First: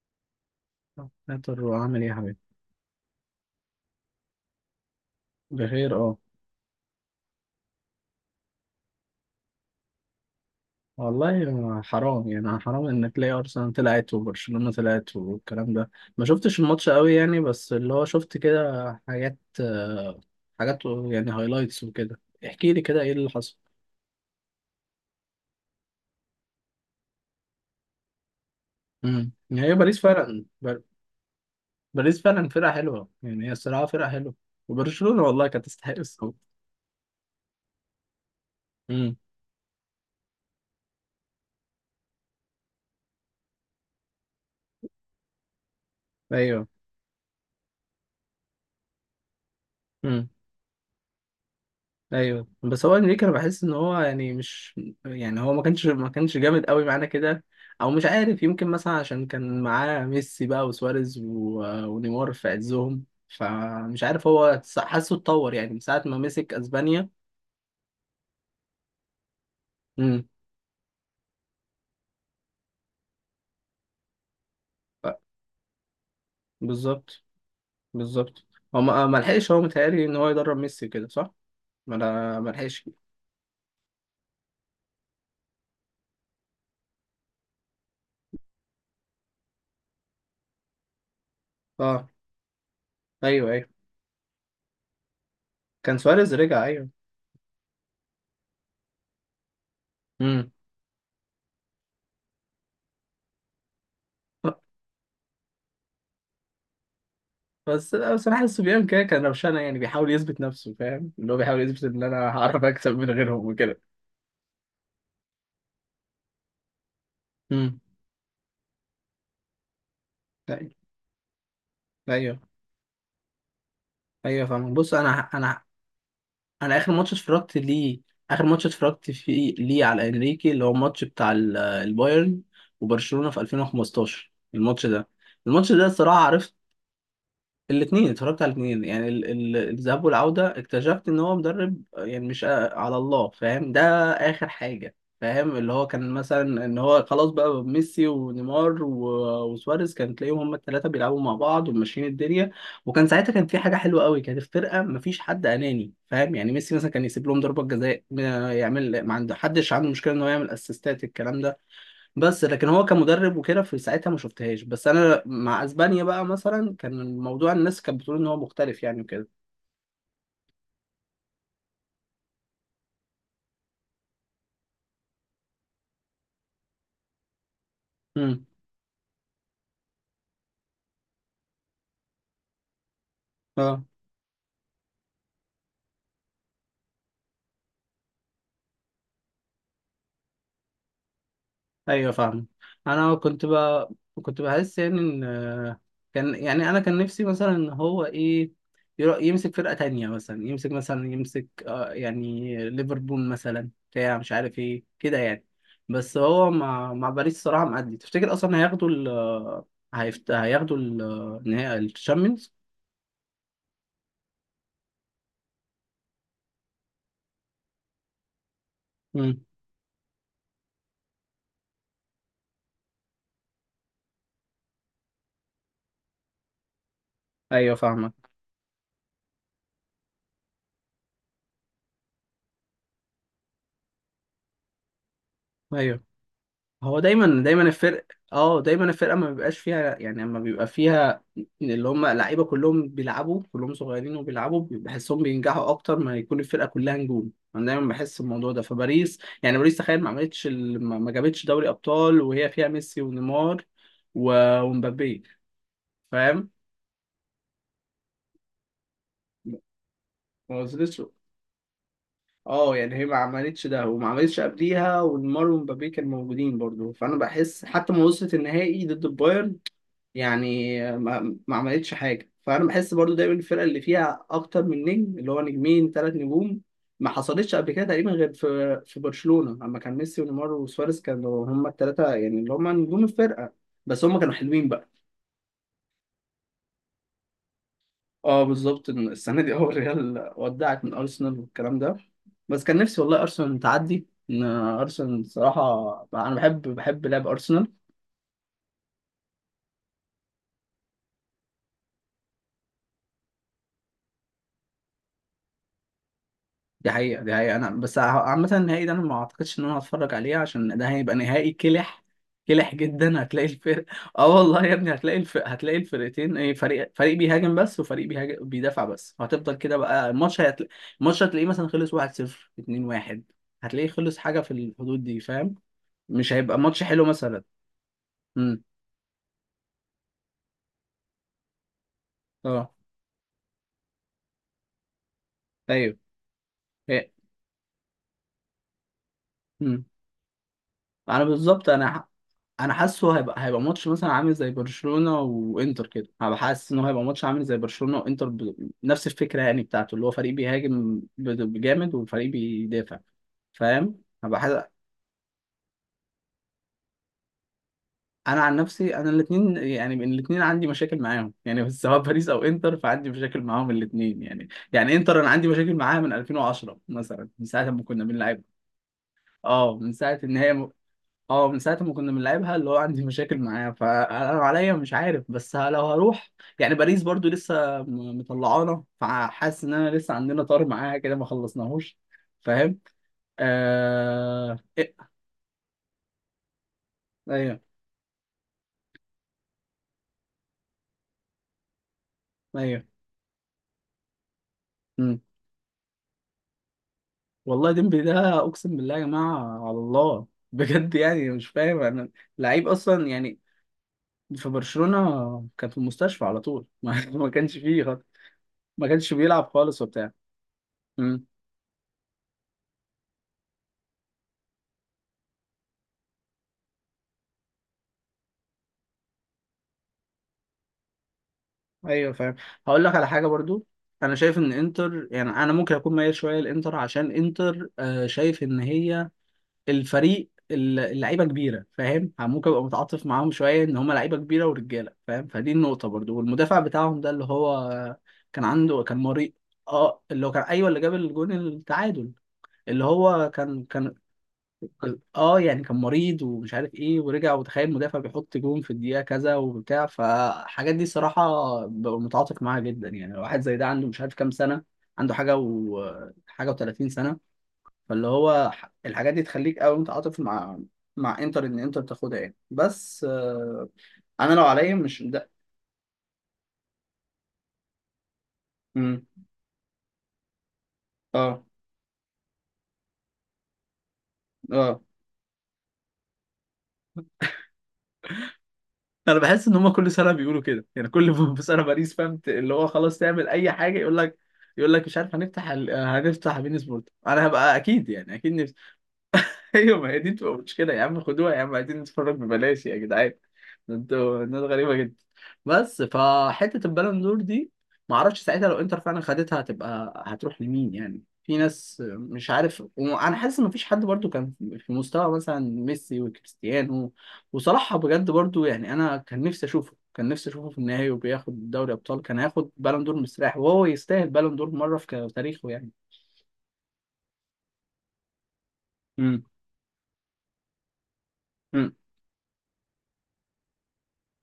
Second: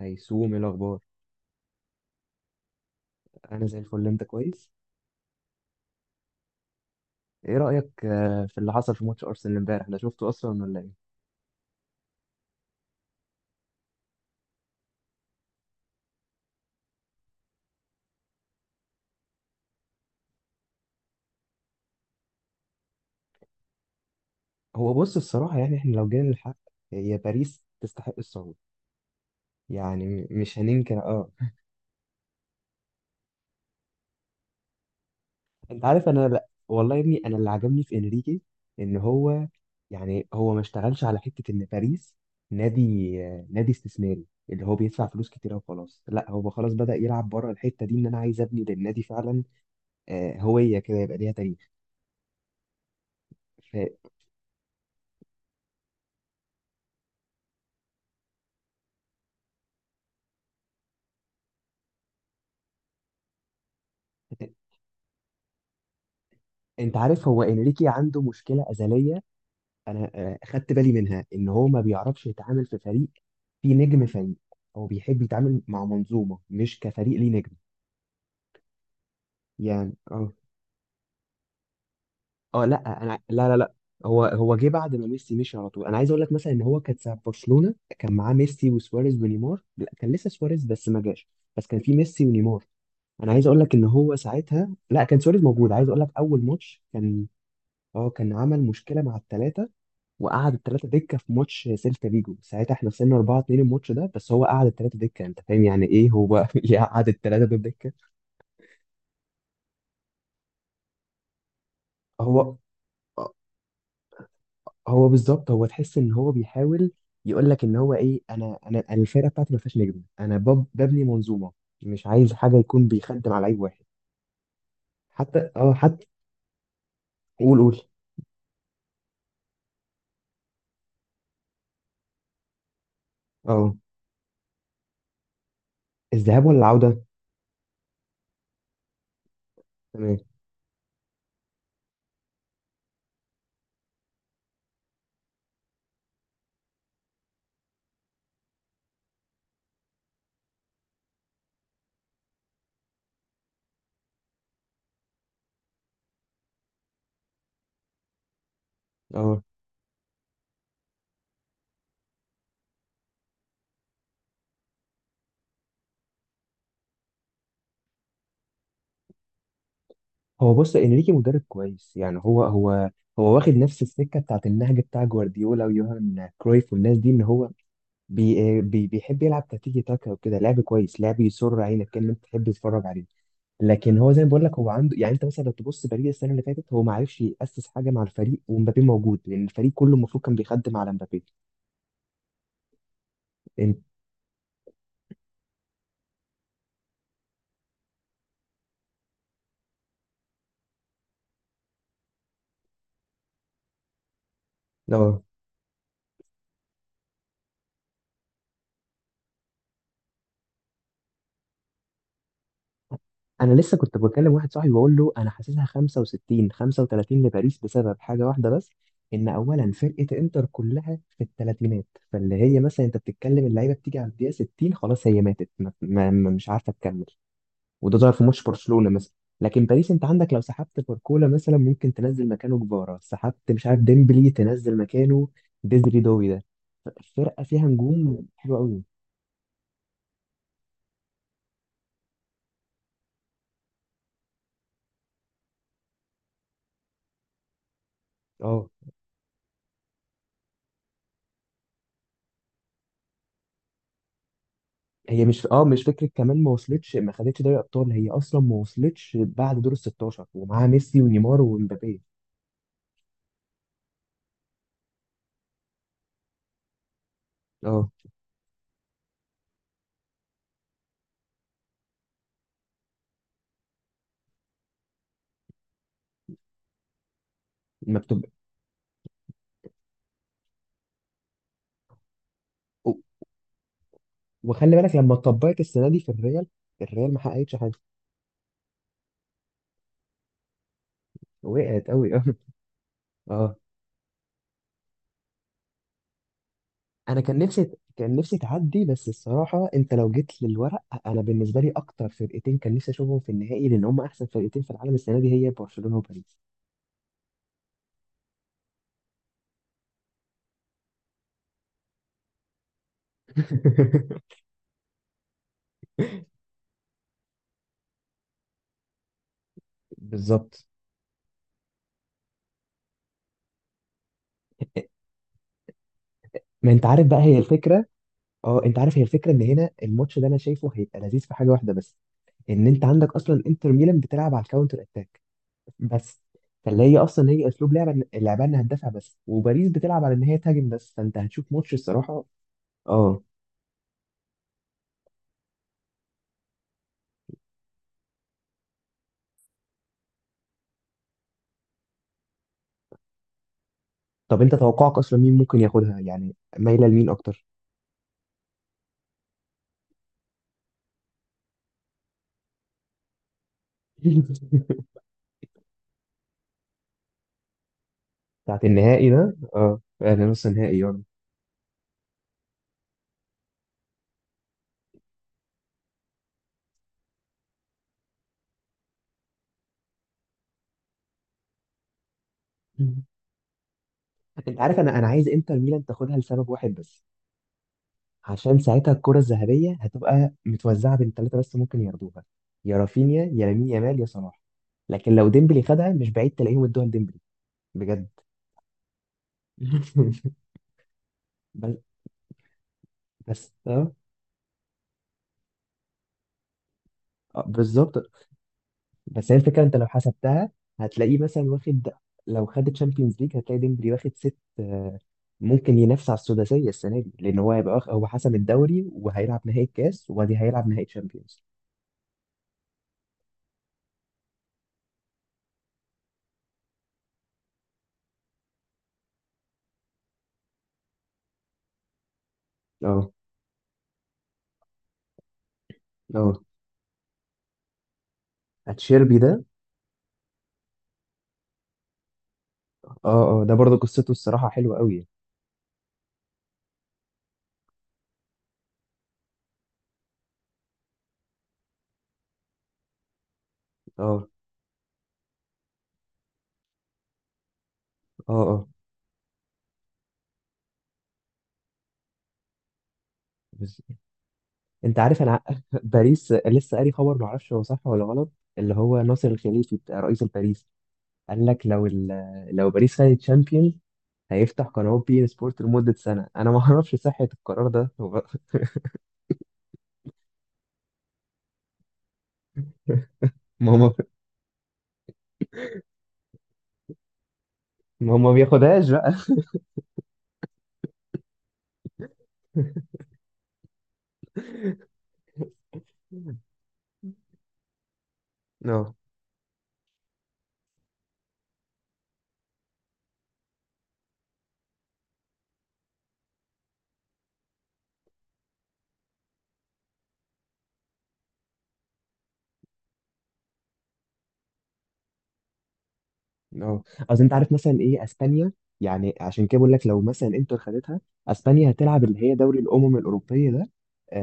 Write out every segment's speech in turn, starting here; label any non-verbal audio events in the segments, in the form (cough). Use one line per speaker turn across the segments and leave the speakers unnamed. هيسوم، ايه الاخبار؟
نقدر وعامل ايه يا حبيبي.
انا زي الفل، انت كويس؟
بخير اه.
ايه رايك في اللي حصل في ماتش ارسنال امبارح ده؟ شفته اصلا ولا ايه؟
والله حرام يعني، حرام ان تلاقي ارسنال طلعت وبرشلونة طلعت والكلام ده. ما شفتش الماتش قوي يعني، بس اللي هو شفت كده حاجات، حاجات يعني هايلايتس وكده. احكي لي كده ايه اللي حصل.
هو بص، الصراحه يعني احنا لو جينا للحق، هي باريس تستحق الصعود.
يعني هي باريس
يعني
فعلا
مش هننكر، اه.
باريس فعلا فرقة حلوة، يعني هي الصراحة فرقة حلوة. وبرشلونة والله كانت
انت
تستحق
عارف انا،
الصوت.
لا والله يا ابني، انا اللي عجبني في انريكي ان
امم.
هو يعني هو ما اشتغلش على حته ان باريس نادي، نادي استثماري اللي هو بيدفع فلوس كتيره وخلاص. لا، هو
ايوه
خلاص بدأ يلعب بره الحته دي، ان انا عايز ابني للنادي فعلا. هويه كده يبقى ليها تاريخ.
ايوه. بس هو انريكي، انا بحس ان هو يعني مش يعني هو ما كانش جامد قوي معانا كده. او مش عارف، يمكن مثلا عشان كان معاه ميسي بقى وسواريز ونيمار في عزهم، فمش عارف هو حاسه اتطور يعني من ساعه ما مسك
انت
اسبانيا.
عارف هو انريكي عنده مشكله ازليه، انا
امم.
خدت بالي منها ان هو ما بيعرفش يتعامل في فريق، في نجم فريق. هو
ف-
بيحب يتعامل مع منظومه مش كفريق
بالظبط،
ليه نجم.
بالظبط. هو ما لحقش، هو
يعني
متهيألي ان هو
اه.
يدرب ميسي كده، صح؟ ما
اه
لحقش.
لا، انا لا. هو، جه بعد ما ميسي مشي على طول. انا عايز اقول لك، مثلا ان هو كان ساعه برشلونه كان معاه ميسي وسواريز ونيمار. لا كان لسه سواريز بس ما جاش، بس كان في
اه.
ميسي ونيمار. انا عايز
ايوه
اقول
ايوه،
لك ان هو ساعتها لا، كان سواريز موجود. عايز
كان
اقول لك
سواريز
اول
رجع،
ماتش
ايوه.
كان، اه كان عمل مشكله مع الثلاثه
امم.
وقعد الثلاثه دكه في ماتش سيلتا فيجو. ساعتها احنا خسرنا 4 2 الماتش ده، بس هو قعد الثلاثه دكه. انت فاهم يعني ايه هو (laughs) يقعد الثلاثه دول دكه؟
بس لا، بصراحة الصبيان كده كان روشانة يعني، بيحاول يثبت نفسه، فاهم؟ اللي هو بيحاول يثبت إن أنا
هو
هعرف أكسب من غيرهم وكده.
هو بالظبط، هو تحس ان هو بيحاول يقول لك ان
امم.
هو ايه، انا الفرقه بتاعتي ما فيهاش نجم، انا
أيوه.
ببني منظومه. مش عايز
أيوه.
حاجه يكون بيخدم على لعيب واحد.
أيوه فاهم. بص أنا
حتى
أنا
اه، حتى
أنا آخر ماتش اتفرجت
قول، قول.
ليه، آخر ماتش اتفرجت فيه ليه على إنريكي اللي هو الماتش بتاع البايرن وبرشلونة في
اه،
2015، الماتش ده. الماتش ده الصراحة
الذهاب
عرفت
ولا العوده؟
الاثنين، اتفرجت على الاثنين يعني الذهاب
تمام.
والعودة. اكتشفت ان هو مدرب يعني مش على الله، فاهم ده؟ اخر حاجة. فاهم اللي هو كان مثلا ان هو خلاص بقى ميسي ونيمار وسواريز، كان تلاقيهم هم الثلاثة بيلعبوا مع بعض وماشيين الدنيا. وكان ساعتها كان في حاجة حلوة قوي، كانت الفرقة مفيش حد اناني فاهم يعني. ميسي مثلا كان يسيب لهم ضربة جزاء، يعمل، ما عنده
اه
حدش عنده مشكلة ان هو يعمل اسيستات، الكلام ده. بس لكن هو كمدرب وكده في ساعتها ما شفتهاش، بس انا مع اسبانيا بقى مثلا كان الموضوع الناس كانت بتقول ان هو مختلف يعني وكده.
هو بص، انريكي مدرب كويس يعني، هو هو واخد نفس السكه بتاعت النهج بتاع جوارديولا ويوهان كرويف والناس دي. ان هو
امم.
بي بي بيحب يلعب تكتيكي تاكا وكده. لعب كويس، لعب يسر عينك، كان انت تحب تتفرج عليه.
اه
لكن هو زي ما بقول لك، هو عنده يعني، انت مثلا لو تبص باريس السنه اللي فاتت، هو ما عرفش ياسس حاجه مع الفريق ومبابي موجود، لان الفريق كله المفروض كان بيخدم على مبابي.
ايوه فاهم. انا كنت
انت
بقى، كنت بحس يعني ان، كان يعني، انا كان نفسي مثلا ان هو ايه، يمسك فرقة تانية، مثلا يمسك مثلا يمسك آه يعني ليفربول مثلا بتاع مش عارف ايه كده
اه،
يعني. بس هو مع باريس الصراحة معدي، تفتكر اصلا هياخدوا ال، هياخدوا ال... النهائي الشامبيونز؟
انا لسه كنت بكلم واحد صاحبي بقول له انا حاسسها 65 35 لباريس بسبب حاجه واحده بس، ان اولا فرقه انتر كلها في الثلاثينات. فاللي هي مثلا انت بتتكلم، اللعيبه بتيجي على الدقيقه 60 خلاص هي ماتت، مش عارفه تكمل.
ايوه
وده ظهر في
فاهمك.
ماتش برشلونه مثلا. لكن باريس انت عندك، لو سحبت باركولا مثلا ممكن تنزل مكانه كفارا، سحبت مش عارف ديمبلي تنزل مكانه ديزري
ايوه
دوي ده.
هو دايما
فرقه
دايما
فيها
الفرق،
نجوم حلوه
اه
قوي.
دايما الفرقه ما بيبقاش فيها يعني، اما بيبقى فيها اللي هم لعيبه كلهم بيلعبوا كلهم صغيرين وبيلعبوا بحسهم، بينجحوا اكتر ما يكون الفرقه كلها نجوم. انا دايما بحس الموضوع ده.
اه
فباريس يعني، باريس تخيل ما عملتش ما جابتش دوري ابطال وهي فيها ميسي ونيمار ومبابي.
هي مش، اه مش فكره كمان
فاهم؟
ما وصلتش، ما خدتش دوري ابطال. هي اصلا ما وصلتش بعد دور ال 16
ما
ومعاها
وصلتش.
ميسي ونيمار ومبابي.
اه يعني هي ما عملتش ده وما عملتش قبليها، ونيمار ومبابي كانوا موجودين برضو. فانا بحس
اه
حتى ما وصلت النهائي ضد البايرن يعني، ما عملتش حاجه. فانا بحس برضو دايما الفرقه اللي فيها اكتر من نجم اللي هو نجمين ثلاث نجوم ما حصلتش قبل كده
ما
تقريبا
بتبقى،
غير في برشلونه لما كان ميسي ونيمار وسواريز، كانوا هم الثلاثه يعني اللي هم
و-
نجوم الفرقه. بس هم كانوا حلوين
وخلي
بقى.
بالك لما اتطبقت السنه دي في الريال، الريال ما حققتش حاجه.
اه بالظبط، إن السنه دي (laughs) اول ريال ودعت من ارسنال والكلام
وقعت
ده.
قوي (laughs) اه.
بس كان نفسي والله
اه
ارسنال تعدي، ان ارسنال صراحه انا بحب
انا
لعب
كان نفسي،
ارسنال.
كان نفسي تعدي. بس الصراحه انت لو جيت للورق، انا بالنسبه لي اكتر فرقتين كان نفسي اشوفهم في النهائي، لان هم احسن فرقتين في العالم السنه دي، هي برشلونه وباريس.
دي حقيقة، دي حقيقة. أنا بس عامة النهائي ده أنا ما أعتقدش إن أنا هتفرج عليه، عشان ده هيبقى نهائي كلح، كلح جدا. هتلاقي الفرق (laughs) آه
(laughs)
والله يا ابني، هتلاقي الفرق، هتلاقي الفرقتين إيه، فريق، فريق بيهاجم بس وفريق بيهاجم بيدافع بس، وهتفضل كده بقى. الماتش
بالظبط.
هتلاقي، الماتش هتلاقيه مثلا خلص 1-0، 2-1، هتلاقيه خلص حاجة في الحدود دي. فاهم؟ مش هيبقى
ما
ماتش
انت
حلو
عارف بقى، هي
مثلا.
الفكره.
امم.
اه انت عارف، هي الفكره ان هنا الماتش ده انا شايفه هيبقى لذيذ في حاجه واحده بس، ان
اه.
انت عندك اصلا انتر ميلان بتلعب على الكاونتر اتاك
أيوه.
بس. فاللي هي
إيه.
اصلا هي اسلوب لعبه اللعبه انها تدافع بس، وباريس
امم.
بتلعب على ان هي تهاجم بس، فانت
أنا
هتشوف
بالظبط،
ماتش
أنا،
الصراحه.
انا حاسه
اه.
هيبقى، هيبقى ماتش مثلا عامل زي برشلونة وانتر كده. انا حاسس ان هو هيبقى ماتش عامل زي برشلونة وانتر نفس الفكرة يعني بتاعته، اللي هو فريق بيهاجم بجامد وفريق بيدافع. فاهم؟ هبقى
طب انت
حاسس.
توقعك اصلا مين ممكن ياخدها يعني؟ مايله لمين اكتر؟
انا عن نفسي انا الاثنين، يعني الاثنين عندي مشاكل معاهم يعني (laughs) بس سواء باريس او انتر، فعندي مشاكل معاهم الاثنين يعني.
(laughs)
يعني انتر انا عندي مشاكل معاها من 2010 مثلا، من ساعة ما كنا بنلعبها.
بتاعت النهائي ده،
اه
اه
من ساعة
يعني
ان
نص
هي،
نهائي يعني.
اه من ساعة ما كنا بنلعبها، اللي هو عندي مشاكل معاه. فأنا عليا مش عارف، بس لو هروح يعني باريس برضو لسه، مطلعانا، فحاسس إن أنا لسه عندنا طار معاها كده ما خلصناهوش. فاهم؟
(laughs)
آه...
انت عارف
إيه؟
انا، عايز انتر ميلان تاخدها لسبب واحد بس،
أيوه.
عشان ساعتها الكرة الذهبية هتبقى متوزعة بين ثلاثة بس ممكن ياخدوها، يا
أيوه.
رافينيا يا لامين يامال يا صلاح. لكن
مم.
لو ديمبلي خدها، مش بعيد تلاقيهم ادوها لديمبلي.
والله ديمبلي
بجد
ده أقسم بالله يا جماعة، على الله.
(laughs)
بجد يعني مش
بس،
فاهم أنا، لعيب أصلا يعني
بس اه.
في برشلونة كان في المستشفى على طول (laughs) ما كانش فيه خالص،
بالظبط.
ما كانش
بس هي
بيلعب
الفكرة، انت
خالص
لو
وبتاع.
حسبتها هتلاقيه
إمم.
مثلا واخد، لو خد تشامبيونز ليج هتلاقي ديمبلي واخد ست، ممكن ينافس على السداسية السنة دي، لأن هو هيبقى هو حسم الدوري وهيلعب نهائي الكاس وبعدين هيلعب نهائي تشامبيونز.
ايوه فاهم. هقول لك على حاجه برضو. انا شايف ان انتر يعني، انا ممكن اكون ميال شويه لانتر عشان انتر، شايف ان هي الفريق اللعيبه كبيره، فاهم؟ ممكن ابقى متعاطف
اه
معاهم شويه، ان هم لعيبه كبيره ورجاله فاهم، فدي النقطه برضو.
اه،
والمدافع بتاعهم ده اللي هو كان عنده، كان
اتشيربي
مريء،
ده.
اه اللي هو كان، ايوه اللي جاب الجون التعادل، اللي هو
اه اه، ده
كان
برضه
كان
قصته الصراحة حلوة قوي.
اه يعني كان مريض ومش عارف ايه ورجع، وتخيل مدافع بيحط جون في الدقيقة كذا وبتاع، فالحاجات دي صراحة ببقى متعاطف معاها جدا يعني. لو واحد زي ده عنده مش عارف
اه
كام سنة، عنده حاجة و حاجة و30 سنة، فاللي
اه
هو
اه.
الحاجات دي تخليك قوي متعاطف مع انتر ان انتر تاخدها يعني بس
بس
انا لو عليا
انت
مش
عارف
ده.
انا (laughs) باريس لسه قاري خبر، ما اعرفش هو صح ولا غلط، اللي هو
مم.
ناصر الخليفي بتاع رئيس الباريس
اه.
قال لك لو لو باريس خدت تشامبيونز، هيفتح
اه.
قناه بي ان سبورت لمده سنه. انا ما اعرفش صحه القرار ده هو.
انا بحس ان هم كل سنه بيقولوا كده يعني كل (laughs) في سنه باريس فهمت اللي هو خلاص تعمل
(laughs)
اي
ما
حاجه،
هو،
يقول لك، يقول لك مش عارف هنفتح ال... هنفتح بين سبورت، انا هبقى اكيد
ما
يعني
هو ما
اكيد.
بياخدهاش بقى.
(laughs) ايوه ما هي دي بتبقى مشكله. يا عم خدوها، يا عم عايزين نتفرج ببلاش يا جدعان، ده انتوا ناس غريبه جدا. بس فحته البالون دور دي، ما اعرفش ساعتها لو انتر
اه
فعلا خدتها هتبقى، هتروح لمين يعني؟ في ناس مش عارف، وانا حاسس ان مفيش حد برضو كان في مستوى مثلا ميسي وكريستيانو. وصلاح بجد برضو يعني، انا كان نفسي اشوفه، كان نفسي اشوفه في النهائي وبياخد دوري ابطال، كان هياخد بالون دور مستريح. وهو يستاهل بالون دور مره في تاريخه يعني.
اه. اصل انت عارف مثلا ايه اسبانيا، يعني
امم.
عشان كده بقول لك، لو مثلا انتر خدتها، اسبانيا
امم.
هتلعب اللي هي دوري الامم الاوروبيه ده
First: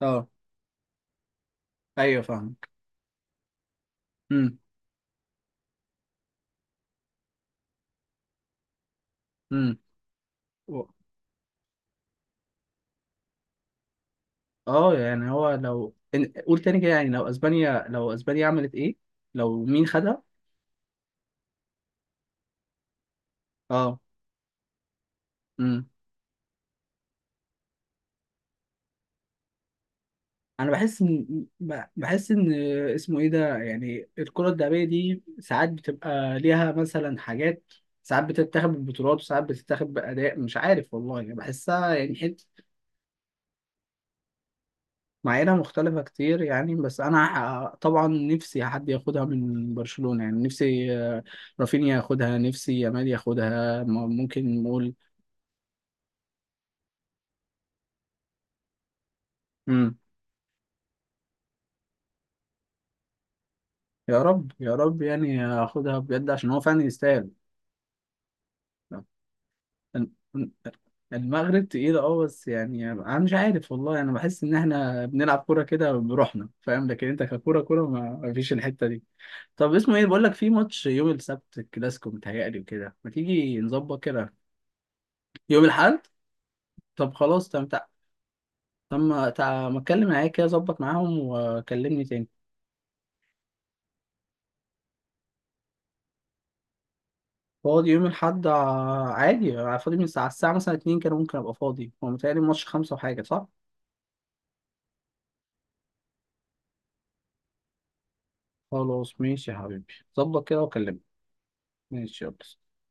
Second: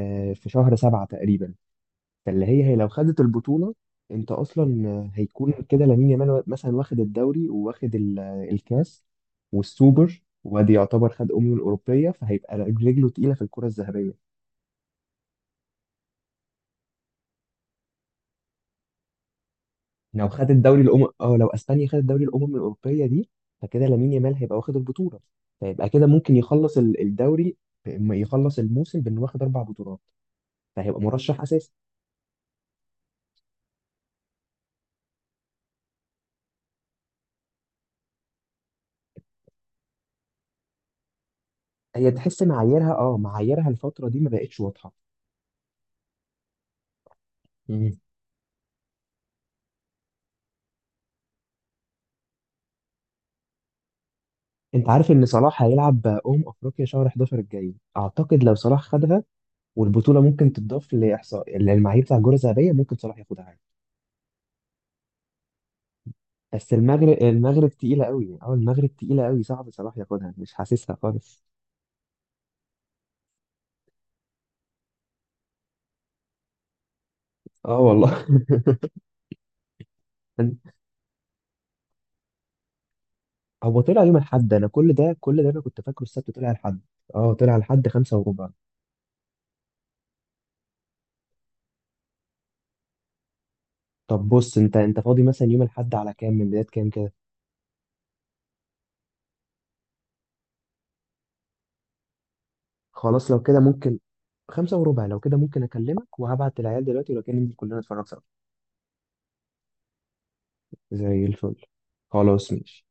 اه
في شهر سبعة تقريبا.
ايوه
فاللي هي،
فاهمك.
هي لو خدت البطولة، انت اصلا هيكون كده لامين يامال مثلا واخد الدوري وواخد الكاس
امم.
والسوبر، وادي
و-
يعتبر خد الاوروبيه، فهيبقى رجله تقيله في الكره الذهبيه.
اه يعني هو لو قول تاني كده يعني، لو اسبانيا، لو اسبانيا عملت ايه، لو مين خدها؟
لو خد الدوري الامم، اه لو اسبانيا خدت دوري الامم الاوروبيه دي، فكده
اه.
لامين يامال هيبقى واخد البطوله،
امم.
فيبقى كده ممكن يخلص الدوري، بإما يخلص الموسم بانه واخد اربع بطولات،
انا
فهيبقى
بحس
مرشح
ان
اساسي.
بحس ان اسمه ايه ده يعني، الكرة الذهبية دي ساعات بتبقى ليها مثلا حاجات، ساعات بتتاخد بالبطولات وساعات بتتاخد بأداء مش عارف، والله يعني بحسها
هي
يعني
تحس
حتة
معاييرها، اه معاييرها الفتره دي ما بقتش واضحه.
معاييرها مختلفة كتير يعني. بس أنا طبعا نفسي حد ياخدها من برشلونة يعني، نفسي رافينيا ياخدها، نفسي يامال ياخدها، ممكن
انت
نقول.
عارف ان صلاح هيلعب افريقيا شهر 11 الجاي اعتقد، لو صلاح خدها
إمم.
والبطوله ممكن تضاف لاحصاء للمعايير بتاع الجوله الذهبيه، ممكن صلاح ياخدها عادي.
يا رب، يا رب يعني هاخدها بجد عشان هو
بس
فعلا
المغرب،
يستاهل.
المغرب تقيله قوي. اه المغرب تقيله قوي، صعب صلاح ياخدها، مش حاسسها خالص.
المغرب تقيل اه، بس يعني انا مش عارف والله، انا بحس ان احنا بنلعب كوره كده بروحنا، فاهم؟ لكن انت ككوره،
اه
كوره ما
والله.
ما فيش الحته دي. طب اسمه ايه بقول لك، في ماتش
(laughs)
يوم السبت الكلاسيكو متهيألي وكده، ما تيجي
هو
نظبط
طلع يوم
كده؟
الاحد. انا كل ده، كل ده انا
يوم
كنت
الاحد؟
فاكره السبت، طلع الاحد.
طب
اه
خلاص
طلع
تم،
الاحد خمسة وربع.
طب ما اتكلم معايا كده، ظبط معاهم وكلمني تاني.
طب بص، انت انت فاضي مثلا يوم الاحد على كام؟ من بدايه كام كده؟
فاضي يوم الاحد، عادي. فاضي من الساعه، الساعه مثلا 2 كده ممكن ابقى فاضي، هو متهيألي الماتش خمسة وحاجه،
خلاص لو
صح؟
كده ممكن، خمسة وربع لو كده ممكن اكلمك وهبعت العيال دلوقتي، ولو كان ننزل كلنا نتفرج.
خلاص ماشي يا حبيبي، ظبط كده وكلمني.
زي الفل.
ماشي،
خلاص
يلا.
ماشي.